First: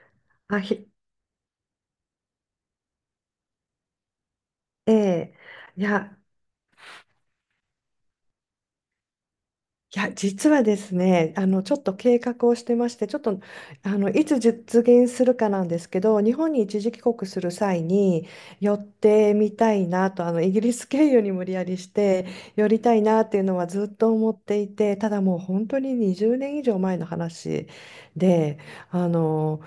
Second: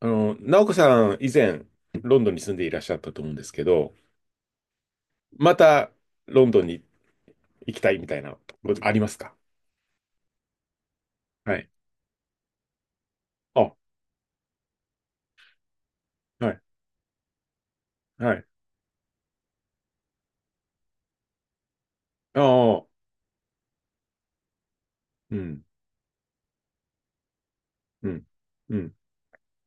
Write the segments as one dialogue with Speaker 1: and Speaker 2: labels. Speaker 1: あ、
Speaker 2: 直子さん、以前、ロンドンに住んでいらっしゃったと思うんですけど、
Speaker 1: ええ。
Speaker 2: ま
Speaker 1: い
Speaker 2: た、
Speaker 1: や、
Speaker 2: ロンドンに行きたいみたいな、ことありますか？
Speaker 1: いや、実はですね、
Speaker 2: はい。
Speaker 1: ちょっと計画をしてまして、ちょっと、
Speaker 2: あ、は
Speaker 1: いつ実現するかなんですけど、日
Speaker 2: い、
Speaker 1: 本に一時帰国する際に
Speaker 2: はい。
Speaker 1: 寄ってみたいなと、イギリス経由に無理やりして
Speaker 2: あ
Speaker 1: 寄り
Speaker 2: あ、
Speaker 1: たいなっていうのはずっと思っていて、ただ
Speaker 2: う
Speaker 1: もう
Speaker 2: ん、
Speaker 1: 本当に20年以上前の話
Speaker 2: うん、
Speaker 1: で、
Speaker 2: うん、
Speaker 1: あの、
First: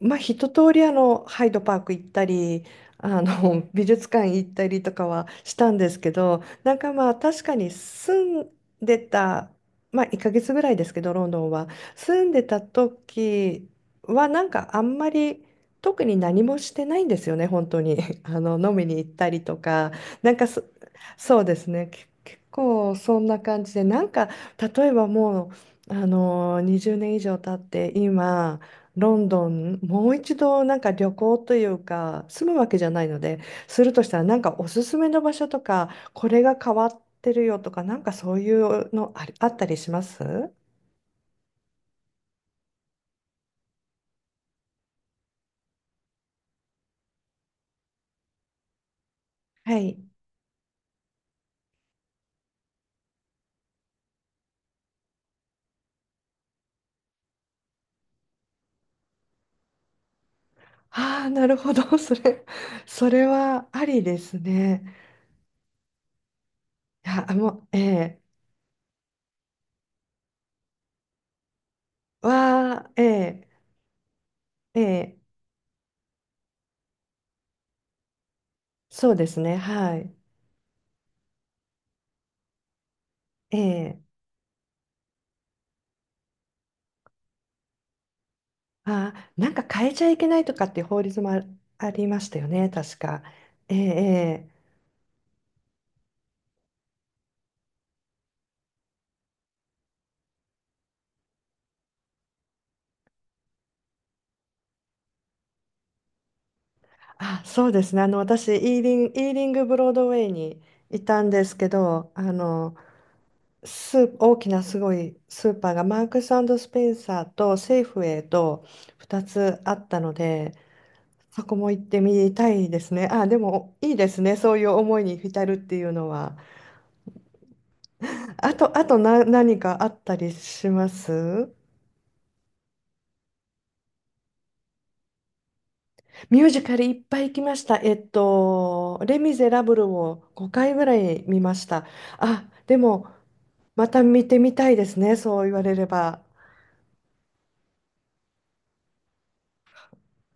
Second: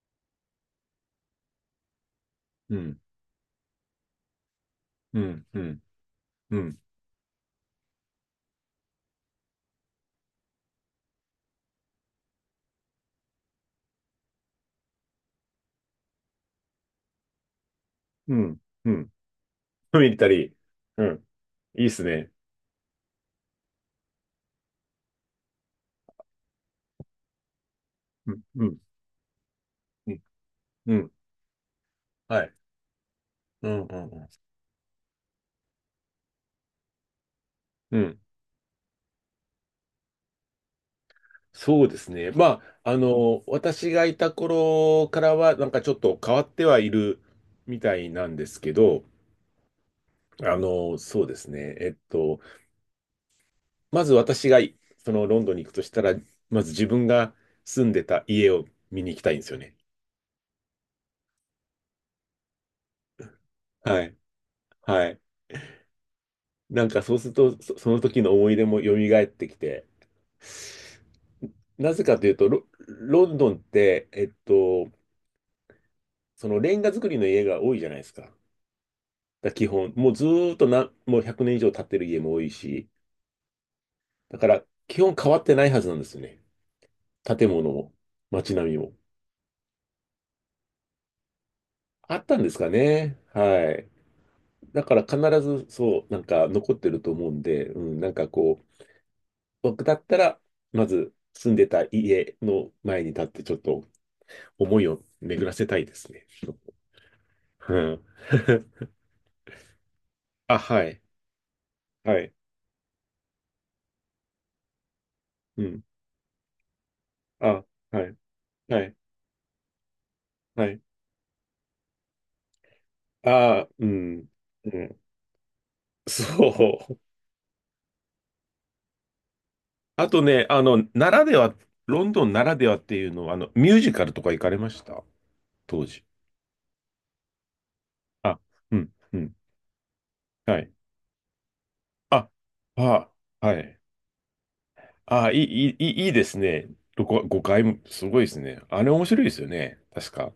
Speaker 1: まあ、一通りハイドパーク行ったり
Speaker 2: うん、
Speaker 1: 美術館行ったりとか
Speaker 2: う
Speaker 1: は
Speaker 2: ん、
Speaker 1: し
Speaker 2: う
Speaker 1: たん
Speaker 2: ん、
Speaker 1: ですけど、
Speaker 2: う
Speaker 1: なん
Speaker 2: ん、
Speaker 1: かまあ確かに住ん出た、まあ、1ヶ月ぐらいですけどロンドンは住んでた時はなんかあんまり特に何もしてないんですよね、本当に。
Speaker 2: うん、
Speaker 1: 飲み
Speaker 2: う
Speaker 1: に行っ
Speaker 2: ん。
Speaker 1: たりとか。
Speaker 2: ミリタ
Speaker 1: なんか
Speaker 2: リー。
Speaker 1: そ、
Speaker 2: うん。
Speaker 1: そうです
Speaker 2: いい
Speaker 1: ね
Speaker 2: っす
Speaker 1: け、
Speaker 2: ね。
Speaker 1: 結構そんな感じでなんか、例えばもう20年以上経って
Speaker 2: うん、
Speaker 1: 今
Speaker 2: うん、
Speaker 1: ロンドンも
Speaker 2: う
Speaker 1: う
Speaker 2: ん、
Speaker 1: 一度なんか
Speaker 2: う
Speaker 1: 旅
Speaker 2: ん。
Speaker 1: 行というか
Speaker 2: は
Speaker 1: 住
Speaker 2: い。
Speaker 1: むわけじゃないので、
Speaker 2: うん、
Speaker 1: する
Speaker 2: う
Speaker 1: と
Speaker 2: ん、
Speaker 1: した
Speaker 2: う
Speaker 1: ら
Speaker 2: ん。
Speaker 1: なんかおすすめの場所とかこれが変わってるよとか、な
Speaker 2: う
Speaker 1: んか
Speaker 2: ん、
Speaker 1: そういうのあったりします
Speaker 2: そうですね。まあ、私がいた頃からは、なんかちょっと変わってはいるみたいなんですけど、
Speaker 1: はい。
Speaker 2: そうですね。まず私がいそのロンドンに行くとしたら、まず自分が住んでた家を見に行きたいんですよね。
Speaker 1: ああ、なるほど。それはあ
Speaker 2: は
Speaker 1: り
Speaker 2: い。
Speaker 1: ですね。
Speaker 2: はい。なんか
Speaker 1: い
Speaker 2: そうす
Speaker 1: や、
Speaker 2: る
Speaker 1: あも
Speaker 2: と、
Speaker 1: う、え
Speaker 2: その時
Speaker 1: え、
Speaker 2: の思い出も蘇ってきて、なぜかというと、
Speaker 1: わあ、え
Speaker 2: ロン
Speaker 1: え、
Speaker 2: ドンって、
Speaker 1: ええ、
Speaker 2: そのレンガ造りの家が多いじゃないですか。だか
Speaker 1: そうです
Speaker 2: ら
Speaker 1: ね。
Speaker 2: 基本、
Speaker 1: は
Speaker 2: も
Speaker 1: い。
Speaker 2: うずーっとな、もう100年以上経ってる家も多いし、
Speaker 1: ええ、
Speaker 2: だから基本変わってないはずなんですよね。建物も、街並みも。
Speaker 1: ああ、なんか変えちゃいけないとかっていう法律もあり
Speaker 2: あ
Speaker 1: ま
Speaker 2: っ
Speaker 1: し
Speaker 2: た
Speaker 1: た
Speaker 2: ん
Speaker 1: よ
Speaker 2: ですか
Speaker 1: ね、確
Speaker 2: ね。
Speaker 1: か。
Speaker 2: は
Speaker 1: ええ、
Speaker 2: い。
Speaker 1: ええ、
Speaker 2: だから必ずそう、なんか残ってると思うんで、うん、なんかこう、僕だったら、まず住んでた家の前に立ってちょっと思いを巡らせたいですね。
Speaker 1: あ、そう
Speaker 2: う
Speaker 1: です
Speaker 2: ん。
Speaker 1: ね。あの、私、イーリングブロードウェイ
Speaker 2: あ、
Speaker 1: に
Speaker 2: はい。
Speaker 1: いたんですけど、
Speaker 2: はい。
Speaker 1: 大きなすごいスー
Speaker 2: う
Speaker 1: パー
Speaker 2: ん。
Speaker 1: がマークススペンサーと
Speaker 2: あ、
Speaker 1: セーフウ
Speaker 2: はい。
Speaker 1: ェイと
Speaker 2: はい。
Speaker 1: 2つあったので、
Speaker 2: はい。
Speaker 1: そこも行ってみたいですね。あ、で
Speaker 2: あ、
Speaker 1: も
Speaker 2: う
Speaker 1: いいです
Speaker 2: ん。
Speaker 1: ね。そうい
Speaker 2: う
Speaker 1: う思
Speaker 2: ん。
Speaker 1: いに浸るっていうの
Speaker 2: そ
Speaker 1: は。
Speaker 2: う。
Speaker 1: あと、何かあっ
Speaker 2: あ
Speaker 1: た
Speaker 2: と
Speaker 1: り
Speaker 2: ね、
Speaker 1: しま
Speaker 2: ならで
Speaker 1: す
Speaker 2: は、ロンドンならではっていうのは、ミュージカルとか行かれました？当時。
Speaker 1: ミュージカルいっぱい行きました。
Speaker 2: あ、うん、う
Speaker 1: レ・
Speaker 2: ん。
Speaker 1: ミゼラブルを
Speaker 2: は
Speaker 1: 5
Speaker 2: い。
Speaker 1: 回ぐらい見ました。
Speaker 2: あ、
Speaker 1: あ、でも、
Speaker 2: あ、はい。
Speaker 1: また見てみたいですね。
Speaker 2: ああ、
Speaker 1: そ
Speaker 2: い
Speaker 1: う言われ
Speaker 2: い、い
Speaker 1: れ
Speaker 2: い、いい
Speaker 1: ば。
Speaker 2: ですね。5、5回も、すごいですね。あれ面白いですよね。確か。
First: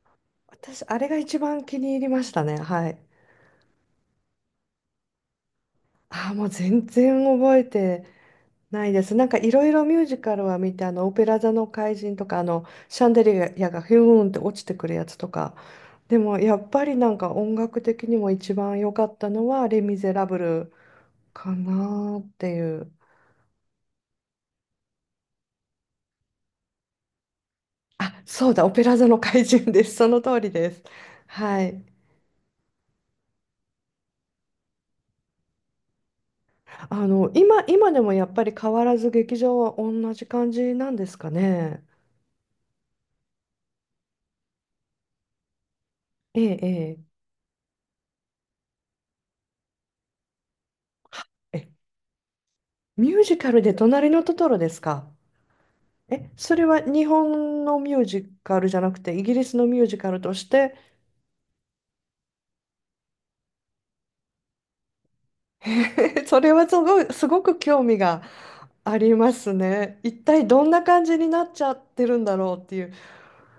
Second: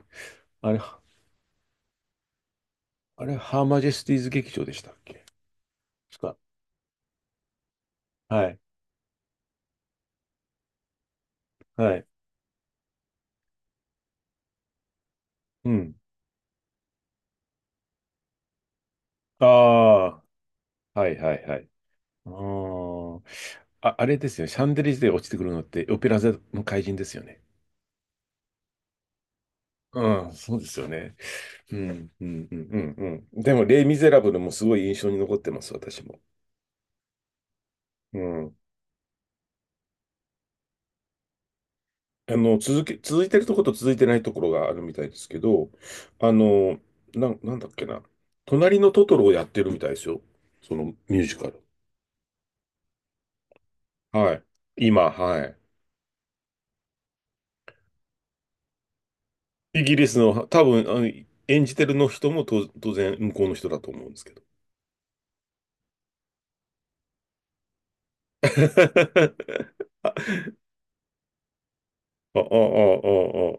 Speaker 2: あれ、
Speaker 1: 私、あれが一番気に入りましたね。はい。
Speaker 2: あれ、ハーマジェスティーズ劇場でしたっけ？
Speaker 1: ああ、
Speaker 2: 確
Speaker 1: もう全然覚えて
Speaker 2: か。はい。
Speaker 1: ないです。なんかいろいろミュージカルは見て、オペラ座の怪
Speaker 2: はい。
Speaker 1: 人とか、シャンデリアがヒューンって落ちてくるやつとか。
Speaker 2: うん。
Speaker 1: でもやっぱりなんか音楽的にも一番良かったのは、レ・ミゼ
Speaker 2: あ
Speaker 1: ラブル
Speaker 2: あ、はいはい
Speaker 1: か
Speaker 2: はい。
Speaker 1: なーっ
Speaker 2: あ
Speaker 1: ていう。
Speaker 2: ー、あ、あれですよね。シャンデリアで落ちてくるのって、オペラ座の怪人ですよね。
Speaker 1: あ、そうだ、オペラ座の怪人です。その
Speaker 2: うん、
Speaker 1: 通り
Speaker 2: そうで
Speaker 1: で
Speaker 2: す
Speaker 1: す。
Speaker 2: よね。
Speaker 1: は
Speaker 2: う
Speaker 1: い。
Speaker 2: ん、うん、うん、うん。うん、でも、レイ・ミゼラブルもすごい印象に残ってます、私も。
Speaker 1: 今でも
Speaker 2: う
Speaker 1: やっぱり
Speaker 2: ん、
Speaker 1: 変わらず劇場は同じ感じなんですかね？
Speaker 2: 続いてるところと続いてないところがあるみたいですけど、あ
Speaker 1: ええ、え
Speaker 2: の、
Speaker 1: え。
Speaker 2: なんだっけな。隣のトトロをやってるみたいですよ。そのミュー
Speaker 1: は
Speaker 2: ジカル。
Speaker 1: え、ミュージカルで隣の
Speaker 2: は
Speaker 1: ト
Speaker 2: い。
Speaker 1: トロですか？
Speaker 2: 今、はい。
Speaker 1: え、それは日本のミュージカルじゃなくて、イギリスのミュ
Speaker 2: イ
Speaker 1: ー
Speaker 2: ギ
Speaker 1: ジ
Speaker 2: リ
Speaker 1: カ
Speaker 2: ス
Speaker 1: ルとし
Speaker 2: の、多
Speaker 1: て、
Speaker 2: 分、演じてるの人もと当然向こうの人だと思うんですけど。
Speaker 1: それはすごく興味がありますね。
Speaker 2: あ、あ、
Speaker 1: 一体どんな感じになっちゃってるんだ
Speaker 2: あ、あ、あ
Speaker 1: ろうっていう、
Speaker 2: あ、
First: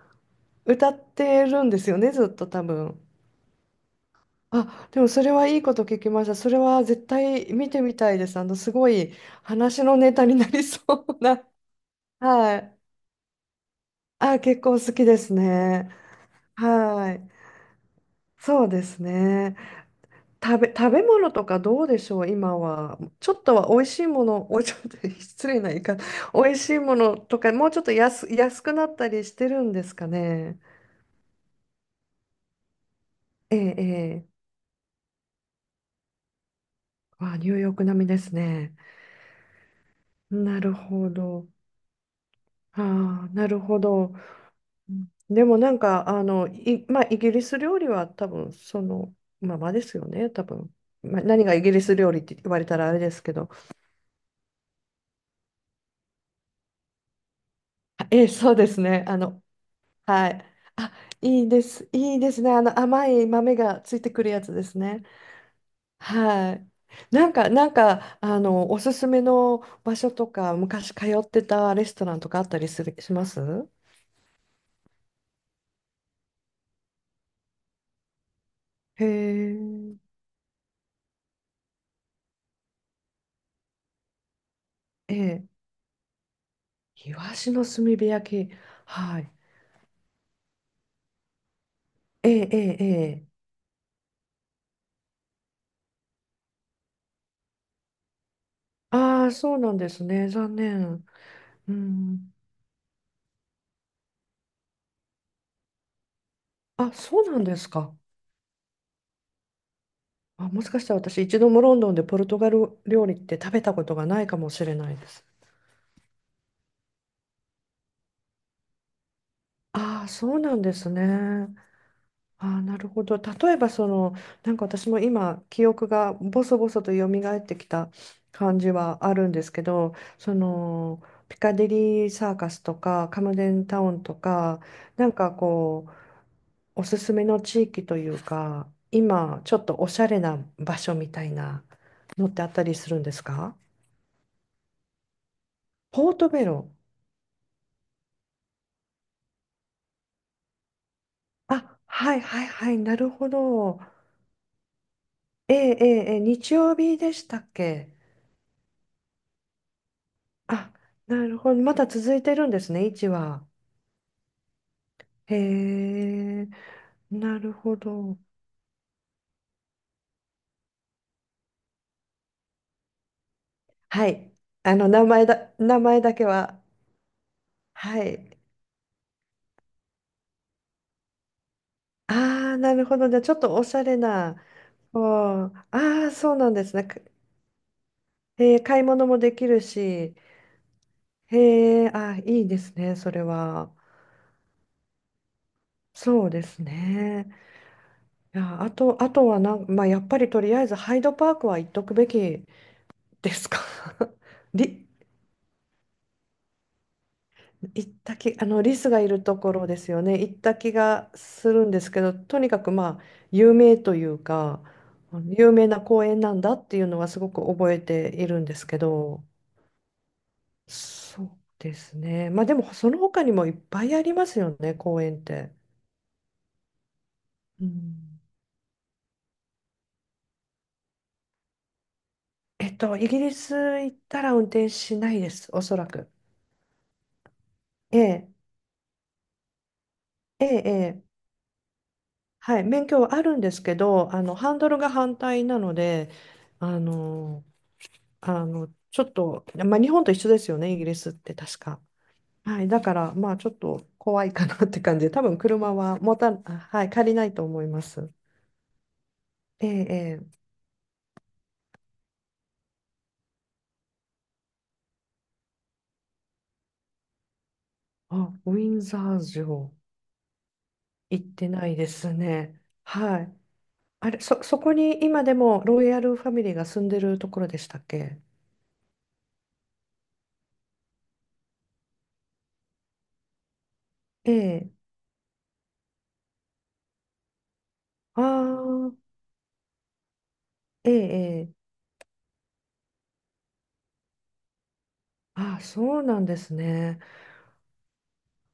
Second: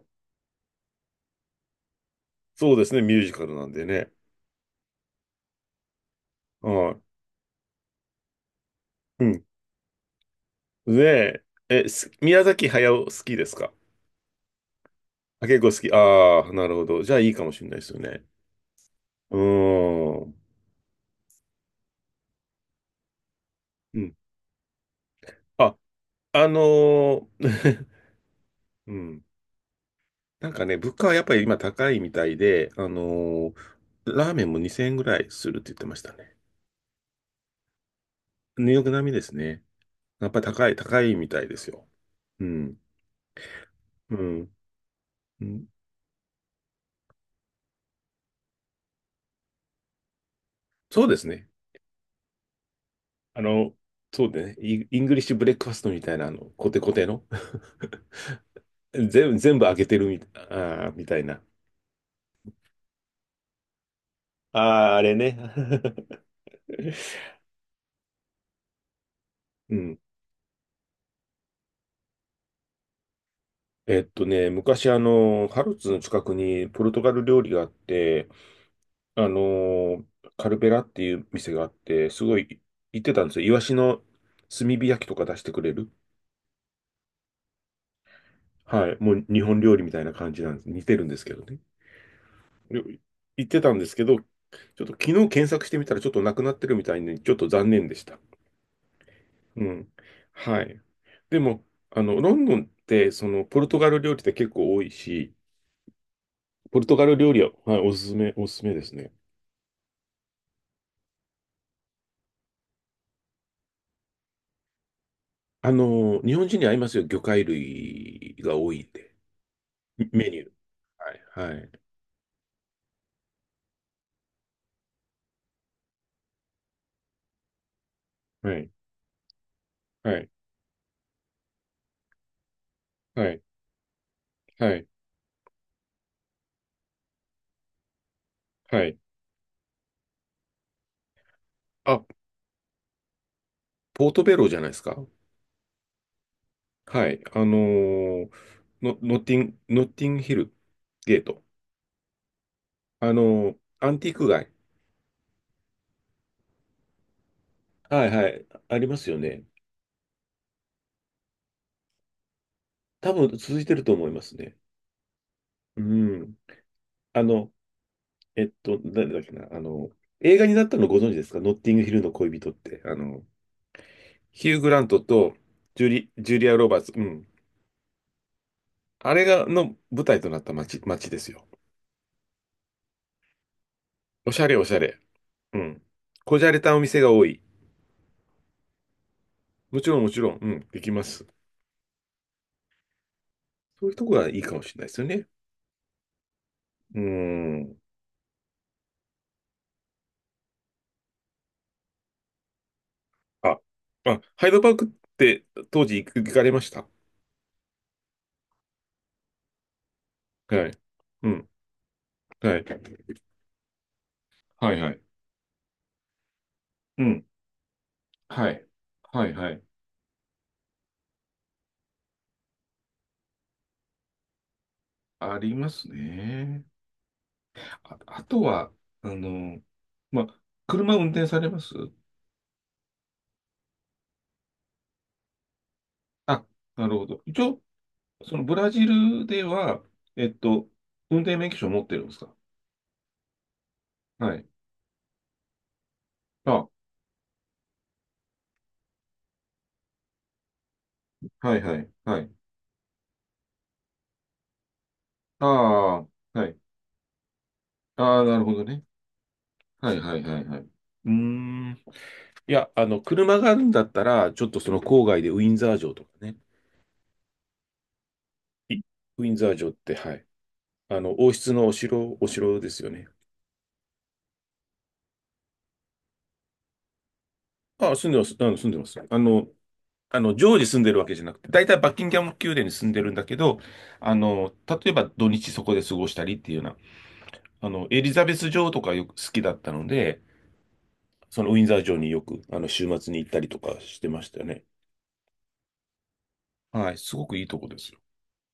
Speaker 1: 歌ってるんですよね、ずっと多
Speaker 2: そうです
Speaker 1: 分。
Speaker 2: ね、ミュージカルなんでね。
Speaker 1: あ、でもそれはいいこと聞きました。それは
Speaker 2: はい。
Speaker 1: 絶対見てみたいです。すごい
Speaker 2: うん。
Speaker 1: 話のネタになりそう
Speaker 2: で、
Speaker 1: な。
Speaker 2: 宮
Speaker 1: は
Speaker 2: 崎
Speaker 1: い。
Speaker 2: 駿好きですか？
Speaker 1: あ、結構好きです
Speaker 2: あ、結構好
Speaker 1: ね。
Speaker 2: き。ああ、なるほど。じ
Speaker 1: は
Speaker 2: ゃあい
Speaker 1: い。
Speaker 2: いかもしれないですよね。
Speaker 1: そうです
Speaker 2: う
Speaker 1: ね。
Speaker 2: ーん。
Speaker 1: 食べ物とかどうでしょう、今は。ちょっとは美味
Speaker 2: う
Speaker 1: しい
Speaker 2: ん。
Speaker 1: もの、おい、ちょっと 失礼な
Speaker 2: あ、
Speaker 1: 言い方、
Speaker 2: あ
Speaker 1: 美味しいもの
Speaker 2: の
Speaker 1: とか、もうちょっ
Speaker 2: ー、
Speaker 1: と安くな
Speaker 2: う
Speaker 1: ったり
Speaker 2: ん。
Speaker 1: してるんですか
Speaker 2: なん
Speaker 1: ね？
Speaker 2: かね、物価はやっぱり今高いみたいで、あのー
Speaker 1: ええ、ええ。
Speaker 2: ラーメンも2000円ぐらいするって言ってましたね。
Speaker 1: わあ、ニューヨーク並みです
Speaker 2: ニュー
Speaker 1: ね。
Speaker 2: ヨーク並みですね。やっぱり
Speaker 1: な
Speaker 2: 高
Speaker 1: る
Speaker 2: い、高
Speaker 1: ほ
Speaker 2: いみた
Speaker 1: ど。
Speaker 2: いですよ。うん。
Speaker 1: ああ、なるほど。
Speaker 2: うん。
Speaker 1: うん、で
Speaker 2: う
Speaker 1: も
Speaker 2: ん、
Speaker 1: なんか、まあ、イギリス料理は多分そのままですよね、多分。
Speaker 2: そうで
Speaker 1: まあ、
Speaker 2: す
Speaker 1: 何
Speaker 2: ね。
Speaker 1: がイギリス料理って言われたらあれですけ
Speaker 2: あ
Speaker 1: ど。
Speaker 2: の、そうでね、イイングリッシュブレックファストみたいな、コテコテの
Speaker 1: あええ、そうですね。
Speaker 2: 全部、全部開けてるみたい、
Speaker 1: はい。
Speaker 2: あ
Speaker 1: あ、
Speaker 2: ーみたいな。
Speaker 1: いいです。いいですね。あの甘い豆がついてくるやつです
Speaker 2: ああ、あ
Speaker 1: ね。
Speaker 2: れね。
Speaker 1: はい。なんか、おすすめの
Speaker 2: う
Speaker 1: 場
Speaker 2: ん。
Speaker 1: 所とか、昔通ってたレストランとかあったりする、します
Speaker 2: 昔あの、ハルツの近くにポルトガル料理があって、
Speaker 1: へ
Speaker 2: あ
Speaker 1: え、
Speaker 2: の、カルベラっていう店があって、すごい行ってたんですよ。イワシの炭火焼き
Speaker 1: え
Speaker 2: とか出し
Speaker 1: え。
Speaker 2: てくれる。
Speaker 1: イワシの炭火焼き。
Speaker 2: はい。も
Speaker 1: は
Speaker 2: う
Speaker 1: い。
Speaker 2: 日本料理みたいな感じなんです。似てるんですけどね。
Speaker 1: ええ、え
Speaker 2: で
Speaker 1: え、ええ。
Speaker 2: 行ってたんですけど、ちょっと昨日検索してみたらちょっとなくなってるみたいに、ちょっと残念でした。
Speaker 1: ああ、そう
Speaker 2: う
Speaker 1: なんで
Speaker 2: ん。
Speaker 1: すね。残
Speaker 2: はい。
Speaker 1: 念。
Speaker 2: でも、
Speaker 1: うん。
Speaker 2: ロンドンって、その、ポルトガル料理って結構多いし、ポル
Speaker 1: あ、
Speaker 2: トガル
Speaker 1: そ
Speaker 2: 料
Speaker 1: うな
Speaker 2: 理
Speaker 1: ん
Speaker 2: は、
Speaker 1: です
Speaker 2: はい、お
Speaker 1: か？
Speaker 2: すすめ、おすすめですね。
Speaker 1: あ、もしかしたら私、一度もロンドンでポルトガル料理って食べたことがないかもしれないです。
Speaker 2: 日本人に合いますよ。魚介類が多いんで。
Speaker 1: ああ、
Speaker 2: メ
Speaker 1: そ
Speaker 2: ニ
Speaker 1: う
Speaker 2: ュー。
Speaker 1: なんです
Speaker 2: は
Speaker 1: ね。
Speaker 2: い。はい。
Speaker 1: ああ、なるほど。例えば、その、なんか私も今、記憶がボソボソと蘇ってきた
Speaker 2: は
Speaker 1: 感
Speaker 2: い。
Speaker 1: じはあるんですけど、
Speaker 2: はい。
Speaker 1: その、ピカデリーサーカスとか、カムデンタウンとか、
Speaker 2: はい。
Speaker 1: なんかこう、おすすめの地域というか、
Speaker 2: はい。
Speaker 1: 今、ちょっとおしゃれな場所みたいな
Speaker 2: あ、
Speaker 1: のってあったりするんですか？
Speaker 2: ポートベローじゃないですか。
Speaker 1: ポートベロ。
Speaker 2: はい。あのーの、ノッティンヒルゲート。
Speaker 1: あ、はいはいはい、なる
Speaker 2: あ
Speaker 1: ほ
Speaker 2: のー
Speaker 1: ど。
Speaker 2: アンティーク街。
Speaker 1: ええええ、ええ日曜日でしたっけ？
Speaker 2: はいはい。ありますよね。
Speaker 1: あ、なるほど。まだ続いてるんですね、1
Speaker 2: 多分
Speaker 1: は。
Speaker 2: 続いてると思いますね。
Speaker 1: へ
Speaker 2: うん。
Speaker 1: え、
Speaker 2: あ
Speaker 1: な
Speaker 2: の、
Speaker 1: るほど。
Speaker 2: 誰だっけな。映画になったのご存知ですか？ノッティングヒルの恋人って。あの、
Speaker 1: はい。
Speaker 2: ヒュー・グラントと
Speaker 1: 名前だけ
Speaker 2: ジュリア・
Speaker 1: は。
Speaker 2: ロバーツ。うん。
Speaker 1: はい。
Speaker 2: あれが、の舞台となった街、街ですよ。
Speaker 1: ああ、なるほど。じゃあ、ちょっとおしゃれな。
Speaker 2: おしゃれおしゃれ。
Speaker 1: あ
Speaker 2: う
Speaker 1: あ
Speaker 2: ん。
Speaker 1: ー、そう
Speaker 2: こじ
Speaker 1: な
Speaker 2: ゃ
Speaker 1: ん
Speaker 2: れ
Speaker 1: で
Speaker 2: た
Speaker 1: す
Speaker 2: お
Speaker 1: ね。
Speaker 2: 店が多い。
Speaker 1: へえ、買い物もできる
Speaker 2: もちろんも
Speaker 1: し。
Speaker 2: ちろん、うん、できます。
Speaker 1: へえ、あー、いいですね、それは。
Speaker 2: そういうとこがいいかもしれないですよね。
Speaker 1: そうです
Speaker 2: うー
Speaker 1: ね。
Speaker 2: ん。
Speaker 1: いや、あとはなん、まあ、やっぱりとりあえずハイドパークは行っとくべきです
Speaker 2: あ、
Speaker 1: か？
Speaker 2: あ、ハイドパーク
Speaker 1: り、
Speaker 2: って当時行かれました？
Speaker 1: 行った気、リスがいるところですよね。行った
Speaker 2: はい。
Speaker 1: 気が
Speaker 2: うん。
Speaker 1: するんですけど、とに
Speaker 2: は
Speaker 1: か
Speaker 2: い。
Speaker 1: くまあ、有名というか、
Speaker 2: はいはい。
Speaker 1: あの有名な公園なんだっていうの
Speaker 2: う
Speaker 1: はす
Speaker 2: ん。
Speaker 1: ごく覚えているん
Speaker 2: は
Speaker 1: です
Speaker 2: い。
Speaker 1: けど、
Speaker 2: はいはい。
Speaker 1: そうですね。まあでも、その他にもいっぱいありますよね、公園っ
Speaker 2: あ
Speaker 1: て。
Speaker 2: りますね。
Speaker 1: う
Speaker 2: あ、
Speaker 1: ん、
Speaker 2: あとは、あの、ま、車運転されます？
Speaker 1: イギリス行ったら運転しないです、おそらく。
Speaker 2: あ、なるほど。一応、
Speaker 1: ええ、
Speaker 2: そのブラジルでは、えっ
Speaker 1: え
Speaker 2: と、
Speaker 1: え、ええ、
Speaker 2: 運転免許証を持ってるんですか？
Speaker 1: はい、免許はあるんですけど、
Speaker 2: はい。
Speaker 1: ハンドルが反対なので、
Speaker 2: あ、
Speaker 1: あの、ちょっと、まあ、日本と一緒ですよね、イギリスって
Speaker 2: は
Speaker 1: 確
Speaker 2: いは
Speaker 1: か。
Speaker 2: い、はい。
Speaker 1: はい、だから、まあ、ちょっと怖いかなって感じで、多分
Speaker 2: あ
Speaker 1: 車は
Speaker 2: あ、はい。
Speaker 1: あ、はい、借りないと思います。
Speaker 2: ああ、なるほどね。
Speaker 1: ええ、
Speaker 2: はいは
Speaker 1: え
Speaker 2: いは
Speaker 1: え、
Speaker 2: いはい。うーん。いや、車があるんだったら、ちょっとその郊外でウィンザー城とかね。
Speaker 1: あ、ウィ
Speaker 2: い
Speaker 1: ンザー
Speaker 2: ウィンザー城っ
Speaker 1: 城、
Speaker 2: て、はい。
Speaker 1: 行っ
Speaker 2: 王
Speaker 1: て
Speaker 2: 室
Speaker 1: な
Speaker 2: のお
Speaker 1: いです
Speaker 2: 城、お城
Speaker 1: ね。
Speaker 2: ですよね。
Speaker 1: はい。あれ、そこに今でもロイヤルファミリーが住んでるところでしたっ
Speaker 2: ああ、住んで
Speaker 1: け？
Speaker 2: ます。あの、住んでます。あの、常時住んでるわけじゃなくて、大体バッキンガム宮殿に住んでるんだけど、
Speaker 1: ええ、
Speaker 2: 例えば土日そこで過ごしたりっていうような、エリ
Speaker 1: あ
Speaker 2: ザベス女王とかよく
Speaker 1: あ、
Speaker 2: 好きだったので、
Speaker 1: ええ、
Speaker 2: その
Speaker 1: ええ、
Speaker 2: ウィンザー城によく、週末に行ったりとかしてましたよね。
Speaker 1: あ、そうなんです
Speaker 2: はい、
Speaker 1: ね。
Speaker 2: すごくいいとこですよ。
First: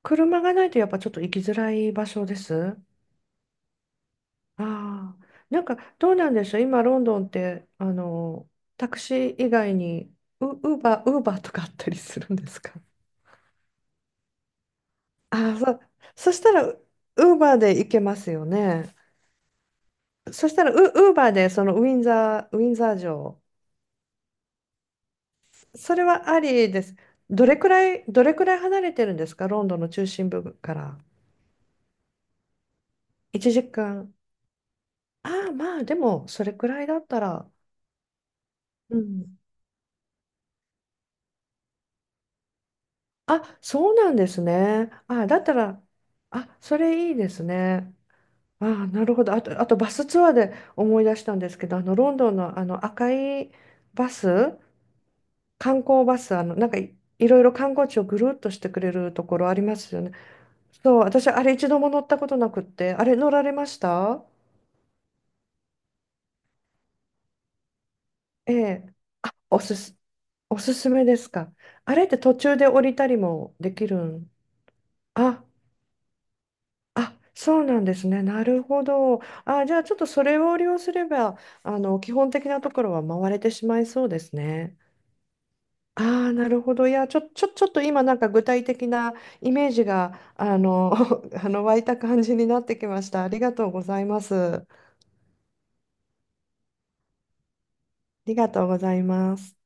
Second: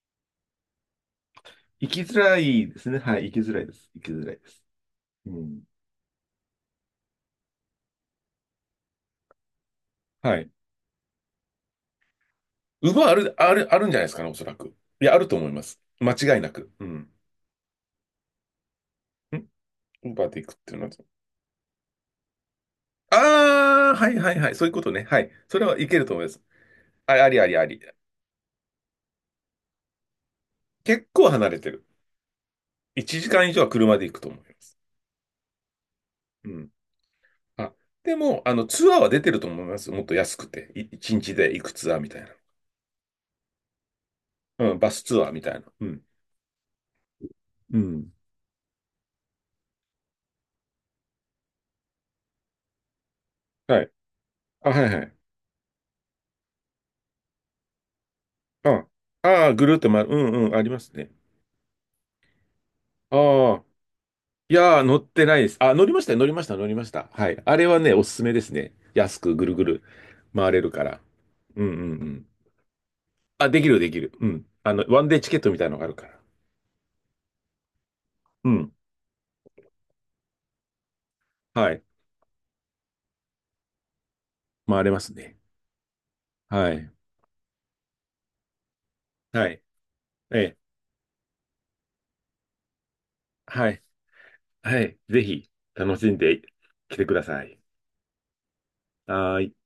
Speaker 1: 車がないとやっぱちょっと行きづら
Speaker 2: 行
Speaker 1: い
Speaker 2: き
Speaker 1: 場
Speaker 2: づ
Speaker 1: 所で
Speaker 2: らい
Speaker 1: す。
Speaker 2: ですね。はい、行きづらいです。行きづらいです。
Speaker 1: ああ、
Speaker 2: う
Speaker 1: な
Speaker 2: ん。
Speaker 1: んかどうなんでしょう、今ロンドンってタクシー以外に
Speaker 2: はい。
Speaker 1: ウーバーとかあったりするんですか？
Speaker 2: ウバある、ある、あるんじゃないですかね、おそらく。いや、あると思
Speaker 1: あ
Speaker 2: い
Speaker 1: あ、
Speaker 2: ま
Speaker 1: そ
Speaker 2: す。
Speaker 1: う、
Speaker 2: 間
Speaker 1: そ
Speaker 2: 違い
Speaker 1: し
Speaker 2: な
Speaker 1: たら
Speaker 2: く。
Speaker 1: ウ
Speaker 2: うん。
Speaker 1: ーバーで行けますよね。
Speaker 2: ん、ウバで
Speaker 1: そ
Speaker 2: 行
Speaker 1: し
Speaker 2: くっ
Speaker 1: たら
Speaker 2: ていうのは。
Speaker 1: ウーバーでそのウィンザー城、
Speaker 2: ああ、はいはいはい。そういうことね。はい。それはい
Speaker 1: そ
Speaker 2: け
Speaker 1: れ
Speaker 2: ると思い
Speaker 1: は
Speaker 2: ま
Speaker 1: あ
Speaker 2: す。
Speaker 1: りです。
Speaker 2: ありありありあり。
Speaker 1: どれくらい離れてるんですか、ロンドンの中心部から？
Speaker 2: 結構離れてる。1時間
Speaker 1: 1
Speaker 2: 以上は
Speaker 1: 時
Speaker 2: 車で
Speaker 1: 間。
Speaker 2: 行くと思います。
Speaker 1: ああ、まあでもそ
Speaker 2: う
Speaker 1: れく
Speaker 2: ん。
Speaker 1: らいだったら。
Speaker 2: あ、でも、ツア
Speaker 1: う
Speaker 2: ーは出てる
Speaker 1: ん、
Speaker 2: と思います。もっと安くて。一日で行くツアーみたいな。
Speaker 1: あ、そうなんです
Speaker 2: うん、
Speaker 1: ね。
Speaker 2: バスツ
Speaker 1: あ、
Speaker 2: アー
Speaker 1: だ
Speaker 2: み
Speaker 1: った
Speaker 2: たいな。
Speaker 1: ら、
Speaker 2: うん。
Speaker 1: あ、それいいです
Speaker 2: う
Speaker 1: ね。
Speaker 2: ん。
Speaker 1: あ、なるほど。あとバスツアーで思い出したんですけど、あのロンドンのあの赤い
Speaker 2: はい。
Speaker 1: バス、
Speaker 2: あ、はいはい。
Speaker 1: 観光バス、いろいろ観光地をぐるっとしてく
Speaker 2: あ、
Speaker 1: れるとこ
Speaker 2: あ
Speaker 1: ろ
Speaker 2: あ、
Speaker 1: あり
Speaker 2: ぐる
Speaker 1: ま
Speaker 2: っと
Speaker 1: すよ
Speaker 2: 回る。
Speaker 1: ね。
Speaker 2: うんうん、あります
Speaker 1: そう、
Speaker 2: ね。
Speaker 1: 私あれ一度も乗ったことなくって、あれ乗られ
Speaker 2: ああ。
Speaker 1: ました
Speaker 2: いやー、乗ってないです。あ、乗りましたよ、乗りました、乗りました。はい。あれはね、おすすめです
Speaker 1: え
Speaker 2: ね。
Speaker 1: え、
Speaker 2: 安くぐる
Speaker 1: お
Speaker 2: ぐ
Speaker 1: す
Speaker 2: る
Speaker 1: す、
Speaker 2: 回
Speaker 1: お
Speaker 2: れる
Speaker 1: す
Speaker 2: か
Speaker 1: す
Speaker 2: ら。
Speaker 1: めですか？
Speaker 2: うんうん
Speaker 1: あ
Speaker 2: う
Speaker 1: れって
Speaker 2: ん。
Speaker 1: 途中で降りたり
Speaker 2: あ、
Speaker 1: も
Speaker 2: でき
Speaker 1: で
Speaker 2: る、
Speaker 1: き
Speaker 2: で
Speaker 1: る
Speaker 2: きる。う
Speaker 1: ん？
Speaker 2: ん。ワンデーチケッ
Speaker 1: あ、
Speaker 2: トみたいなのがあるから。
Speaker 1: あ、そうなんですね。な
Speaker 2: う
Speaker 1: る
Speaker 2: ん。
Speaker 1: ほど。あ、じゃあちょっとそれを利用すれば、
Speaker 2: は
Speaker 1: あ
Speaker 2: い。
Speaker 1: の、基本的なところは回れてしまいそうですね。
Speaker 2: 回れますね。
Speaker 1: ああ、なる
Speaker 2: は
Speaker 1: ほど。
Speaker 2: い。
Speaker 1: いや、ちょっと今なんか具体的な
Speaker 2: は
Speaker 1: イ
Speaker 2: い。
Speaker 1: メージが、
Speaker 2: ええ。
Speaker 1: 湧いた感じになってきました。ありがと
Speaker 2: は
Speaker 1: うご
Speaker 2: い。
Speaker 1: ざいます。あ
Speaker 2: はい。ぜひ、楽しんできてください。
Speaker 1: りがとうございま
Speaker 2: はーい。
Speaker 1: す。